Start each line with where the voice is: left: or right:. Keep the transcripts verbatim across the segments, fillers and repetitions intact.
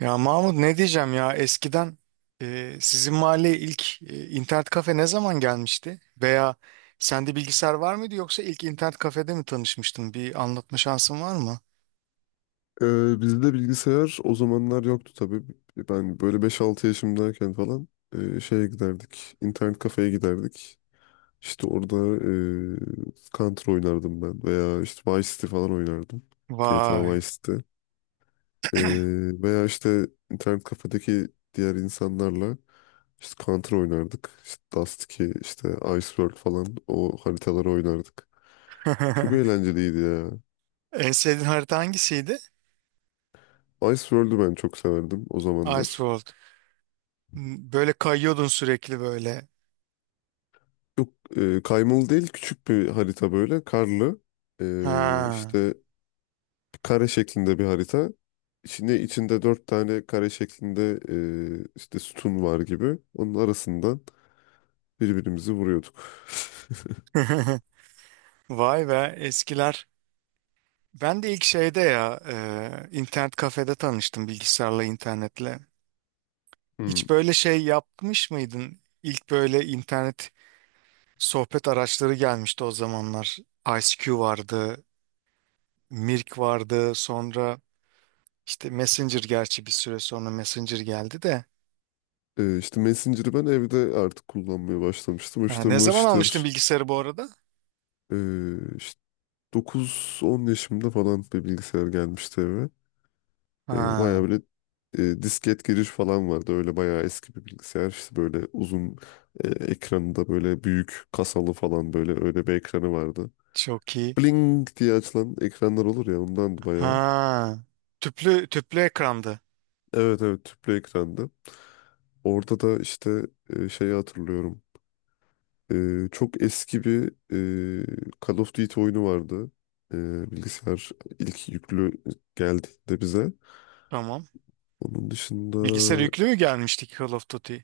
right: Ya Mahmut ne diyeceğim ya eskiden e, sizin mahalleye ilk e, internet kafe ne zaman gelmişti? Veya sende bilgisayar var mıydı yoksa ilk internet kafede mi tanışmıştın? Bir anlatma şansın var mı?
left: Ee, bizde bilgisayar o zamanlar yoktu tabii. Ben böyle beş altı yaşımdayken falan e, şeye giderdik. İnternet kafeye giderdik. İşte orada e, Counter oynardım ben veya işte Vice City falan oynardım. G T A
right: Vay.
left: Vice City. E, Veya işte internet kafedeki diğer insanlarla işte Counter oynardık. İşte Dust iki, işte Ice World falan o haritaları oynardık. Çok eğlenceliydi ya.
right: En sevdiğin harita hangisiydi?
left: Ice world'u ben çok severdim o zamanlar.
right: Iceworld. M, Böyle kayıyordun sürekli böyle.
left: Yok e, kaymalı değil, küçük bir harita, böyle karlı. E,
right: Ha.
left: işte Kare şeklinde bir harita. İçinde içinde dört tane kare şeklinde e, işte sütun var gibi. Onun arasından birbirimizi vuruyorduk.
right: Vay be eskiler. Ben de ilk şeyde ya, e, internet kafede tanıştım bilgisayarla internetle.
left: Hmm.
right: Hiç böyle şey yapmış mıydın? İlk böyle internet sohbet araçları gelmişti o zamanlar. I C Q vardı, Mirk vardı, sonra işte Messenger, gerçi bir süre sonra Messenger geldi de.
left: E, işte Messenger'ı ben evde artık kullanmaya başlamıştım.
right: Ha,
left: İşte
right: ne zaman almıştın
left: Mırş'tır
right: bilgisayarı bu arada?
left: e, işte dokuz on yaşımda falan bir bilgisayar gelmişti eve. E,
right: Ha,
left: bayağı böyle e, disket giriş falan vardı. Öyle bayağı eski bir bilgisayar. İşte böyle uzun e, ekranında, böyle büyük kasalı falan, böyle öyle bir ekranı vardı.
right: çok iyi.
left: Bling diye açılan ekranlar olur ya, ondandı bayağı.
right: Ha, tüplü tüplü ekrandı.
left: Evet evet, tüplü ekrandı. Orada da işte e, şeyi hatırlıyorum. E, çok eski bir e, Call of Duty oyunu vardı. E, bilgisayar ilk yüklü geldiğinde bize.
right: Tamam.
left: Onun dışında
right: Bilgisayar yüklü mü gelmişti ki Call of Duty?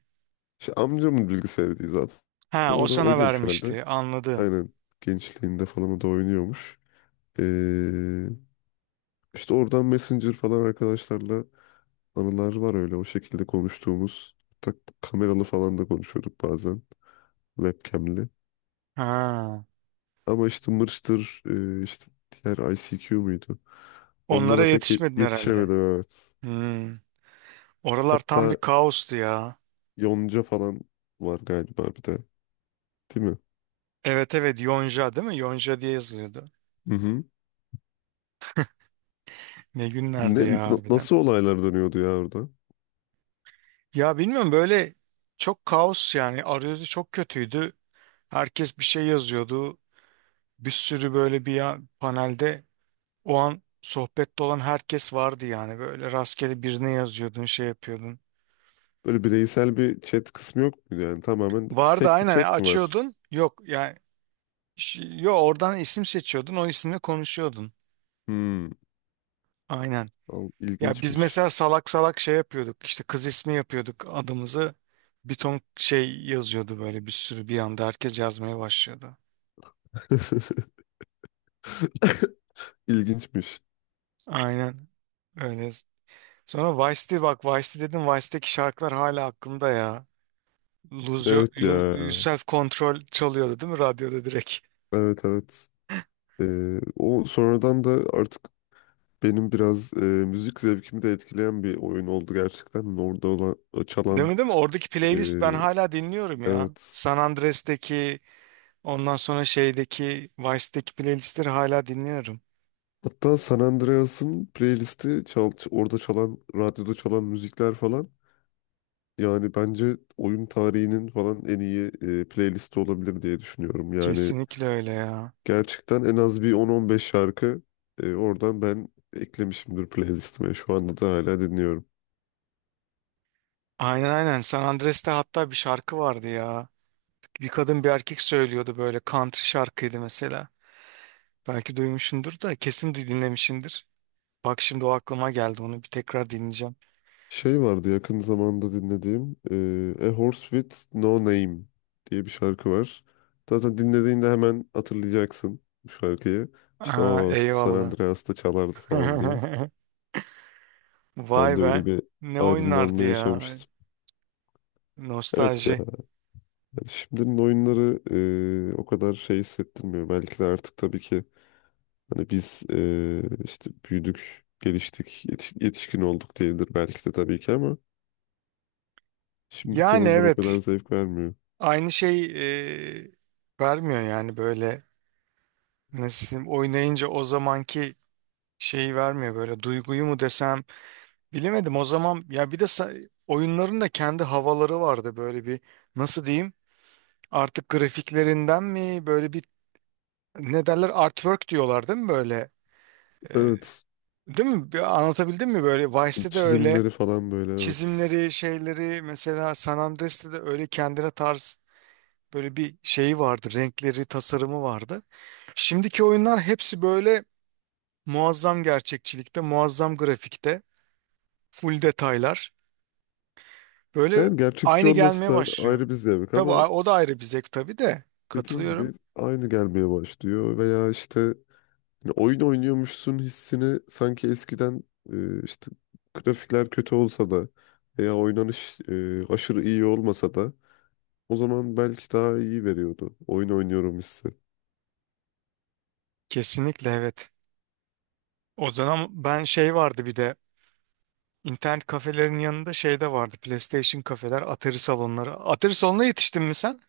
left: işte amcamın bilgisayarıydı zaten.
right: Ha, o
left: Orada
right: sana
left: oynuyormuş herhalde.
right: vermişti. Anladım.
left: Aynen, gençliğinde falan o da oynuyormuş. Ee, işte oradan Messenger falan arkadaşlarla anılar var, öyle o şekilde konuştuğumuz. Tak, kameralı falan da konuşuyorduk bazen, webcam'li.
right: Ha,
left: Ama işte Mırç'tır e, işte diğer I C Q muydu?
right: onlara
left: Onlara pek ye-
right: yetişmedin herhalde.
left: yetişemedim, evet.
right: Hmm. Oralar tam bir
left: Hatta
right: kaostu ya.
left: Yonca falan var galiba bir de, değil mi?
right: Evet evet, Yonca değil mi? Yonca diye yazılıyordu.
left: Hı hı.
right: Ne günlerdi
left: Ne,
right: ya
left: na-
right: harbiden.
left: nasıl olaylar dönüyordu ya orada?
right: Ya bilmiyorum, böyle çok kaos yani, arayüzü çok kötüydü. Herkes bir şey yazıyordu. Bir sürü böyle bir ya- panelde o an sohbette olan herkes vardı, yani böyle rastgele birine yazıyordun, şey yapıyordun.
left: Böyle bireysel bir chat kısmı yok muydu yani? Tamamen
right: Vardı,
left: tek bir
right: aynen
left: chat mi var?
right: açıyordun, yok yani ş- yok, oradan isim seçiyordun, o isimle konuşuyordun.
left: Hmm.
right: Aynen.
left: Al,
right: Ya biz
left: ilginçmiş.
right: mesela salak salak şey yapıyorduk. İşte kız ismi yapıyorduk adımızı. Bir ton şey yazıyordu böyle, bir sürü, bir anda herkes yazmaya başlıyordu.
left: İlginçmiş.
right: Aynen öyle. Sonra Vice'di bak, Vice'di dedim. Vice'deki şarkılar hala aklımda ya. Lose Your,
left: Evet ya.
right: Your- Self Control çalıyordu değil mi radyoda direkt?
left: Evet evet. Ee, o sonradan da artık benim biraz e, müzik zevkimi de etkileyen bir oyun oldu gerçekten. Orada olan, o
right: Değil
left: çalan.
right: mi değil mi? Oradaki
left: E,
right: playlist ben hala dinliyorum ya.
left: evet.
right: San Andreas'teki, ondan sonra şeydeki, Vice'deki playlistleri hala dinliyorum.
left: Hatta San Andreas'ın playlisti çal, orada çalan, radyoda çalan müzikler falan. Yani bence oyun tarihinin falan en iyi e, playlisti olabilir diye düşünüyorum. Yani
right: Kesinlikle öyle ya.
left: gerçekten en az bir on on beş şarkı e, oradan ben eklemişimdir playlistime. Şu anda da hala dinliyorum.
right: Aynen aynen. San Andreas'te hatta bir şarkı vardı ya. Bir kadın bir erkek söylüyordu, böyle country şarkıydı mesela. Belki duymuşsundur, da kesin de dinlemişsindir. Bak şimdi o aklıma geldi, onu bir tekrar dinleyeceğim.
left: Şey vardı yakın zamanda dinlediğim, e, A Horse With No Name diye bir şarkı var. Zaten dinlediğinde hemen hatırlayacaksın bu şarkıyı. İşte
right: Aa,
left: o işte San
right: eyvallah.
left: Andreas'ta çalardı falan diye.
right: Vay
left: Ben de öyle
right: be.
left: bir
right: Ne oynardı
left: aydınlanma
right: ya.
left: yaşamıştım. Evet ya,
right: Nostalji.
left: yani şimdinin oyunları e, o kadar şey hissettirmiyor. Belki de artık tabii ki hani biz e, işte büyüdük, geliştik, yetiş- yetişkin olduk diyedir belki de tabii ki, ama şimdiki
right: Yani
left: oyunlar o kadar
right: evet.
left: zevk vermiyor.
right: Aynı şey e, vermiyor yani böyle. Nasıl diyeyim, oynayınca o zamanki şeyi vermiyor böyle. Duyguyu mu desem. Bilemedim. O zaman ya bir de sa- oyunların da kendi havaları vardı, böyle bir, nasıl diyeyim, artık grafiklerinden mi böyle bir, ne derler, artwork diyorlar değil mi böyle. Ee,
left: Evet.
right: değil mi? Bir anlatabildim mi böyle? Vice'de de öyle
left: Çizimleri falan böyle, evet.
right: çizimleri şeyleri, mesela San Andreas'te de öyle kendine tarz böyle bir şeyi vardı, renkleri, tasarımı vardı. Şimdiki oyunlar hepsi böyle muazzam gerçekçilikte, muazzam grafikte, full detaylar. Böyle
left: Yani gerçekçi
right: aynı
left: olması
right: gelmeye
left: da
right: başlıyor.
left: ayrı bir zevk
right: Tabii
left: ama
right: a- o da ayrı bir zevk tabii de.
left: dediğin
right: Katılıyorum.
left: gibi aynı gelmeye başlıyor, veya işte hani oyun oynuyormuşsun hissini sanki eskiden e, işte grafikler kötü olsa da veya oynanış e, aşırı iyi olmasa da o zaman belki daha iyi veriyordu. Oyun oynuyorum hissi.
right: Kesinlikle evet. O zaman ben, şey vardı bir de, internet kafelerin yanında şey de vardı. PlayStation kafeler, Atari salonları. Atari salonuna yetiştin mi sen?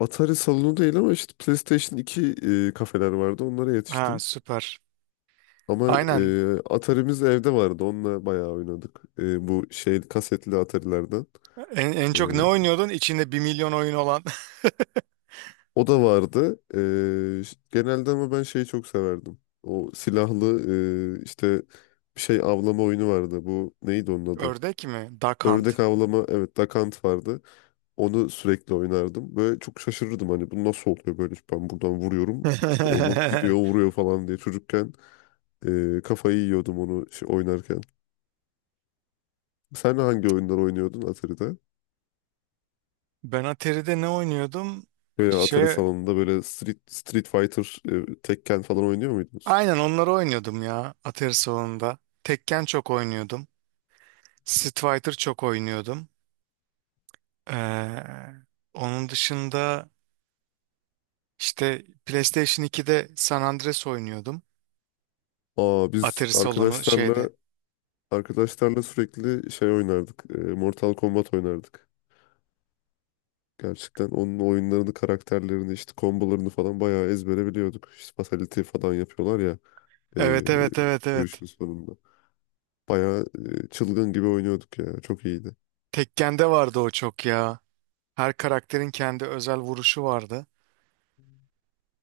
left: Atari salonu değil ama işte PlayStation iki e, kafeler vardı. Onlara
right: Ha
left: yetiştim.
right: süper.
left: Ama
right: Aynen.
left: e, Atari'miz evde vardı. Onunla bayağı oynadık. E, bu şey kasetli Atari'lerden.
right: En, en
left: E,
right: çok ne oynuyordun? İçinde bir milyon oyun olan.
left: O da vardı. E, ş- genelde ama ben şeyi çok severdim. O silahlı e, işte bir şey avlama oyunu vardı. Bu neydi onun adı?
right: Ördek mi? Duck Hunt.
left: Ördek avlama, evet, Dakant vardı. Onu sürekli oynardım. Böyle çok şaşırırdım, hani bu nasıl oluyor böyle, ben buradan vuruyorum, işte onu gidiyor vuruyor falan diye çocukken. Ee, kafayı yiyordum onu şey, oynarken. Sen hangi oyunlar oynuyordun Atari'de?
right: Ben Atari'de ne oynuyordum?
left: Böyle Atari
right: Şey,
left: salonunda böyle Street, Street Fighter, e, Tekken falan oynuyor muydunuz?
right: aynen onları oynuyordum ya Atari salonunda. Tekken çok oynuyordum. Street Fighter çok oynuyordum. Ee, onun dışında işte PlayStation ikide San Andreas oynuyordum.
left: Aa, biz
right: Atari salonu şeyde.
left: arkadaşlarla arkadaşlarla sürekli şey oynardık, e, Mortal Kombat oynardık. Gerçekten onun oyunlarını, karakterlerini, işte kombolarını falan bayağı ezbere biliyorduk. İşte fatality falan yapıyorlar ya e,
right: Evet evet evet evet.
left: dövüşün sonunda. Bayağı e, çılgın gibi oynuyorduk ya. Çok iyiydi.
right: Tekken'de vardı o çok ya. Her karakterin kendi özel vuruşu vardı.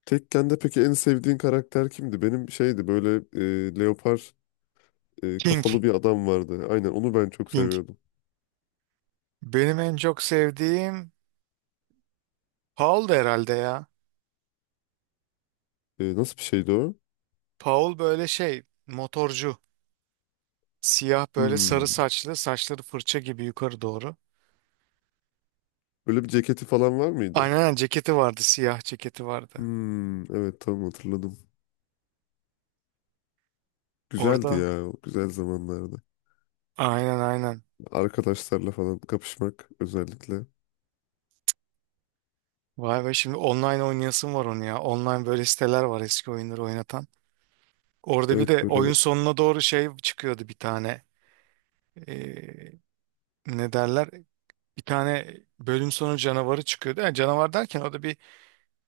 left: Tekken'de peki en sevdiğin karakter kimdi? Benim şeydi, böyle e, leopar e,
right: King,
left: kafalı bir adam vardı. Aynen onu ben çok
right: King.
left: seviyordum.
right: Benim en çok sevdiğim Paul da herhalde ya.
left: E, nasıl bir şeydi o?
right: Paul böyle şey, motorcu. Siyah böyle, sarı
left: Hmm.
right: saçlı, saçları fırça gibi yukarı doğru.
left: Böyle bir ceketi falan var mıydı?
right: Aynen aynen, ceketi vardı, siyah ceketi vardı.
left: Hmm, evet, tamam, hatırladım. Güzeldi
right: Orada,
left: ya o güzel zamanlarda.
right: aynen aynen.
left: Arkadaşlarla falan kapışmak özellikle.
right: Vay be şimdi online oynayasım var onu ya. Online böyle siteler var eski oyunları oynatan. Orada bir
left: Evet
right: de
left: böyle.
right: oyun sonuna doğru şey çıkıyordu, bir tane. Ee, ne derler? Bir tane bölüm sonu canavarı çıkıyordu. Yani canavar derken o da bir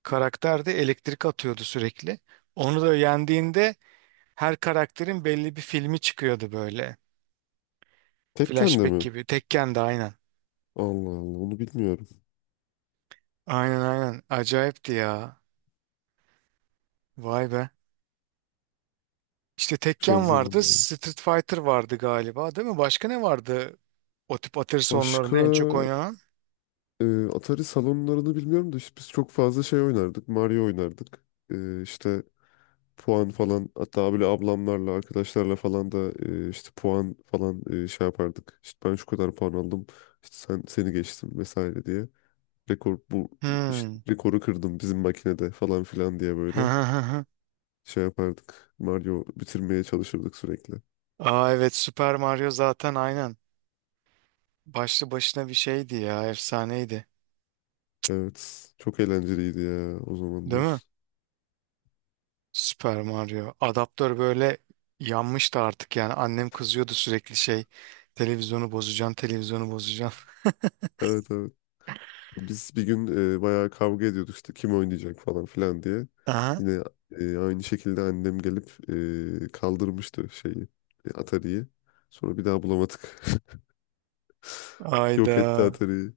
right: karakterdi. Elektrik atıyordu sürekli. Onu da yendiğinde her karakterin belli bir filmi çıkıyordu böyle.
left: Tekken'de
right: Flashback
left: mi?
right: gibi. Tekken de aynen.
left: Allah Allah, onu bilmiyorum.
right: Aynen aynen. Acayipti ya. Vay be. İşte
left: Güzel
right: Tekken vardı,
left: zamanlar.
right: Street Fighter vardı galiba, değil mi? Başka ne vardı? O tip
left: Başka
right: atari en çok oynanan.
left: e, Atari salonlarını bilmiyorum da işte biz çok fazla şey oynardık. Mario oynardık. E, işte Puan falan, hatta böyle ablamlarla arkadaşlarla falan da e, işte puan falan e, şey yapardık. İşte ben şu kadar puan aldım, işte sen seni geçtim vesaire diye. Rekor bu, işte
right: Hmm.
left: rekoru kırdım bizim makinede falan filan diye, böyle şey yapardık. Mario bitirmeye çalışırdık sürekli.
right: Aa evet, Super Mario zaten, aynen. Başlı başına bir şeydi ya, efsaneydi.
left: Evet, çok eğlenceliydi ya o
right: Değil mi?
left: zamanlar.
right: Super Mario. Adaptör böyle yanmıştı artık yani. Annem kızıyordu sürekli, şey, televizyonu bozacaksın, televizyonu bozacaksın.
left: Evet evet. Biz bir gün e, bayağı kavga ediyorduk işte kim oynayacak falan filan diye.
right: Aha.
left: Yine e, aynı şekilde annem gelip e, kaldırmıştı şeyi, e, Atari'yi. Sonra bir daha bulamadık. Yok
right: Ayda.
left: etti Atari'yi.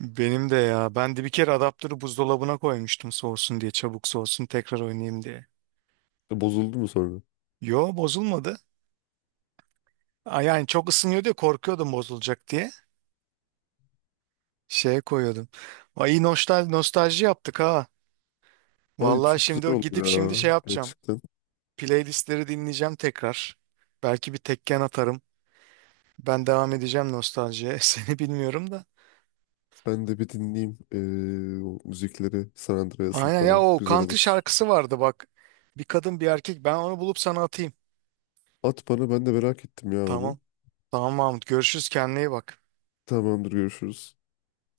right: Benim de ya. Ben de bir kere adaptörü buzdolabına koymuştum soğusun diye, çabuk soğusun tekrar oynayayım diye.
left: E, Bozuldu mu sonra?
right: Yo bozulmadı. Aa, yani çok ısınıyor diye korkuyordum, bozulacak diye. Şeye koyuyordum. Ay iyi, nostalji, nostalji yaptık ha.
left: Ay,
right: Vallahi
left: çok
right: şimdi o-
left: güzel oldu
right: gidip şimdi
left: ya
right: şey yapacağım.
left: gerçekten.
right: Playlistleri dinleyeceğim tekrar. Belki bir tekken atarım. Ben devam edeceğim nostaljiye. Seni bilmiyorum da.
left: Ben de bir dinleyeyim e, o müzikleri, San Andreas'ın
right: Aynen ya,
left: falan.
right: o
left: Güzel
right: country
left: olur.
right: şarkısı vardı bak. Bir kadın bir erkek. Ben onu bulup sana atayım.
left: At bana, ben de merak ettim ya onu.
right: Tamam. Tamam Mahmut. Görüşürüz. Kendine iyi bak.
left: Tamamdır, görüşürüz.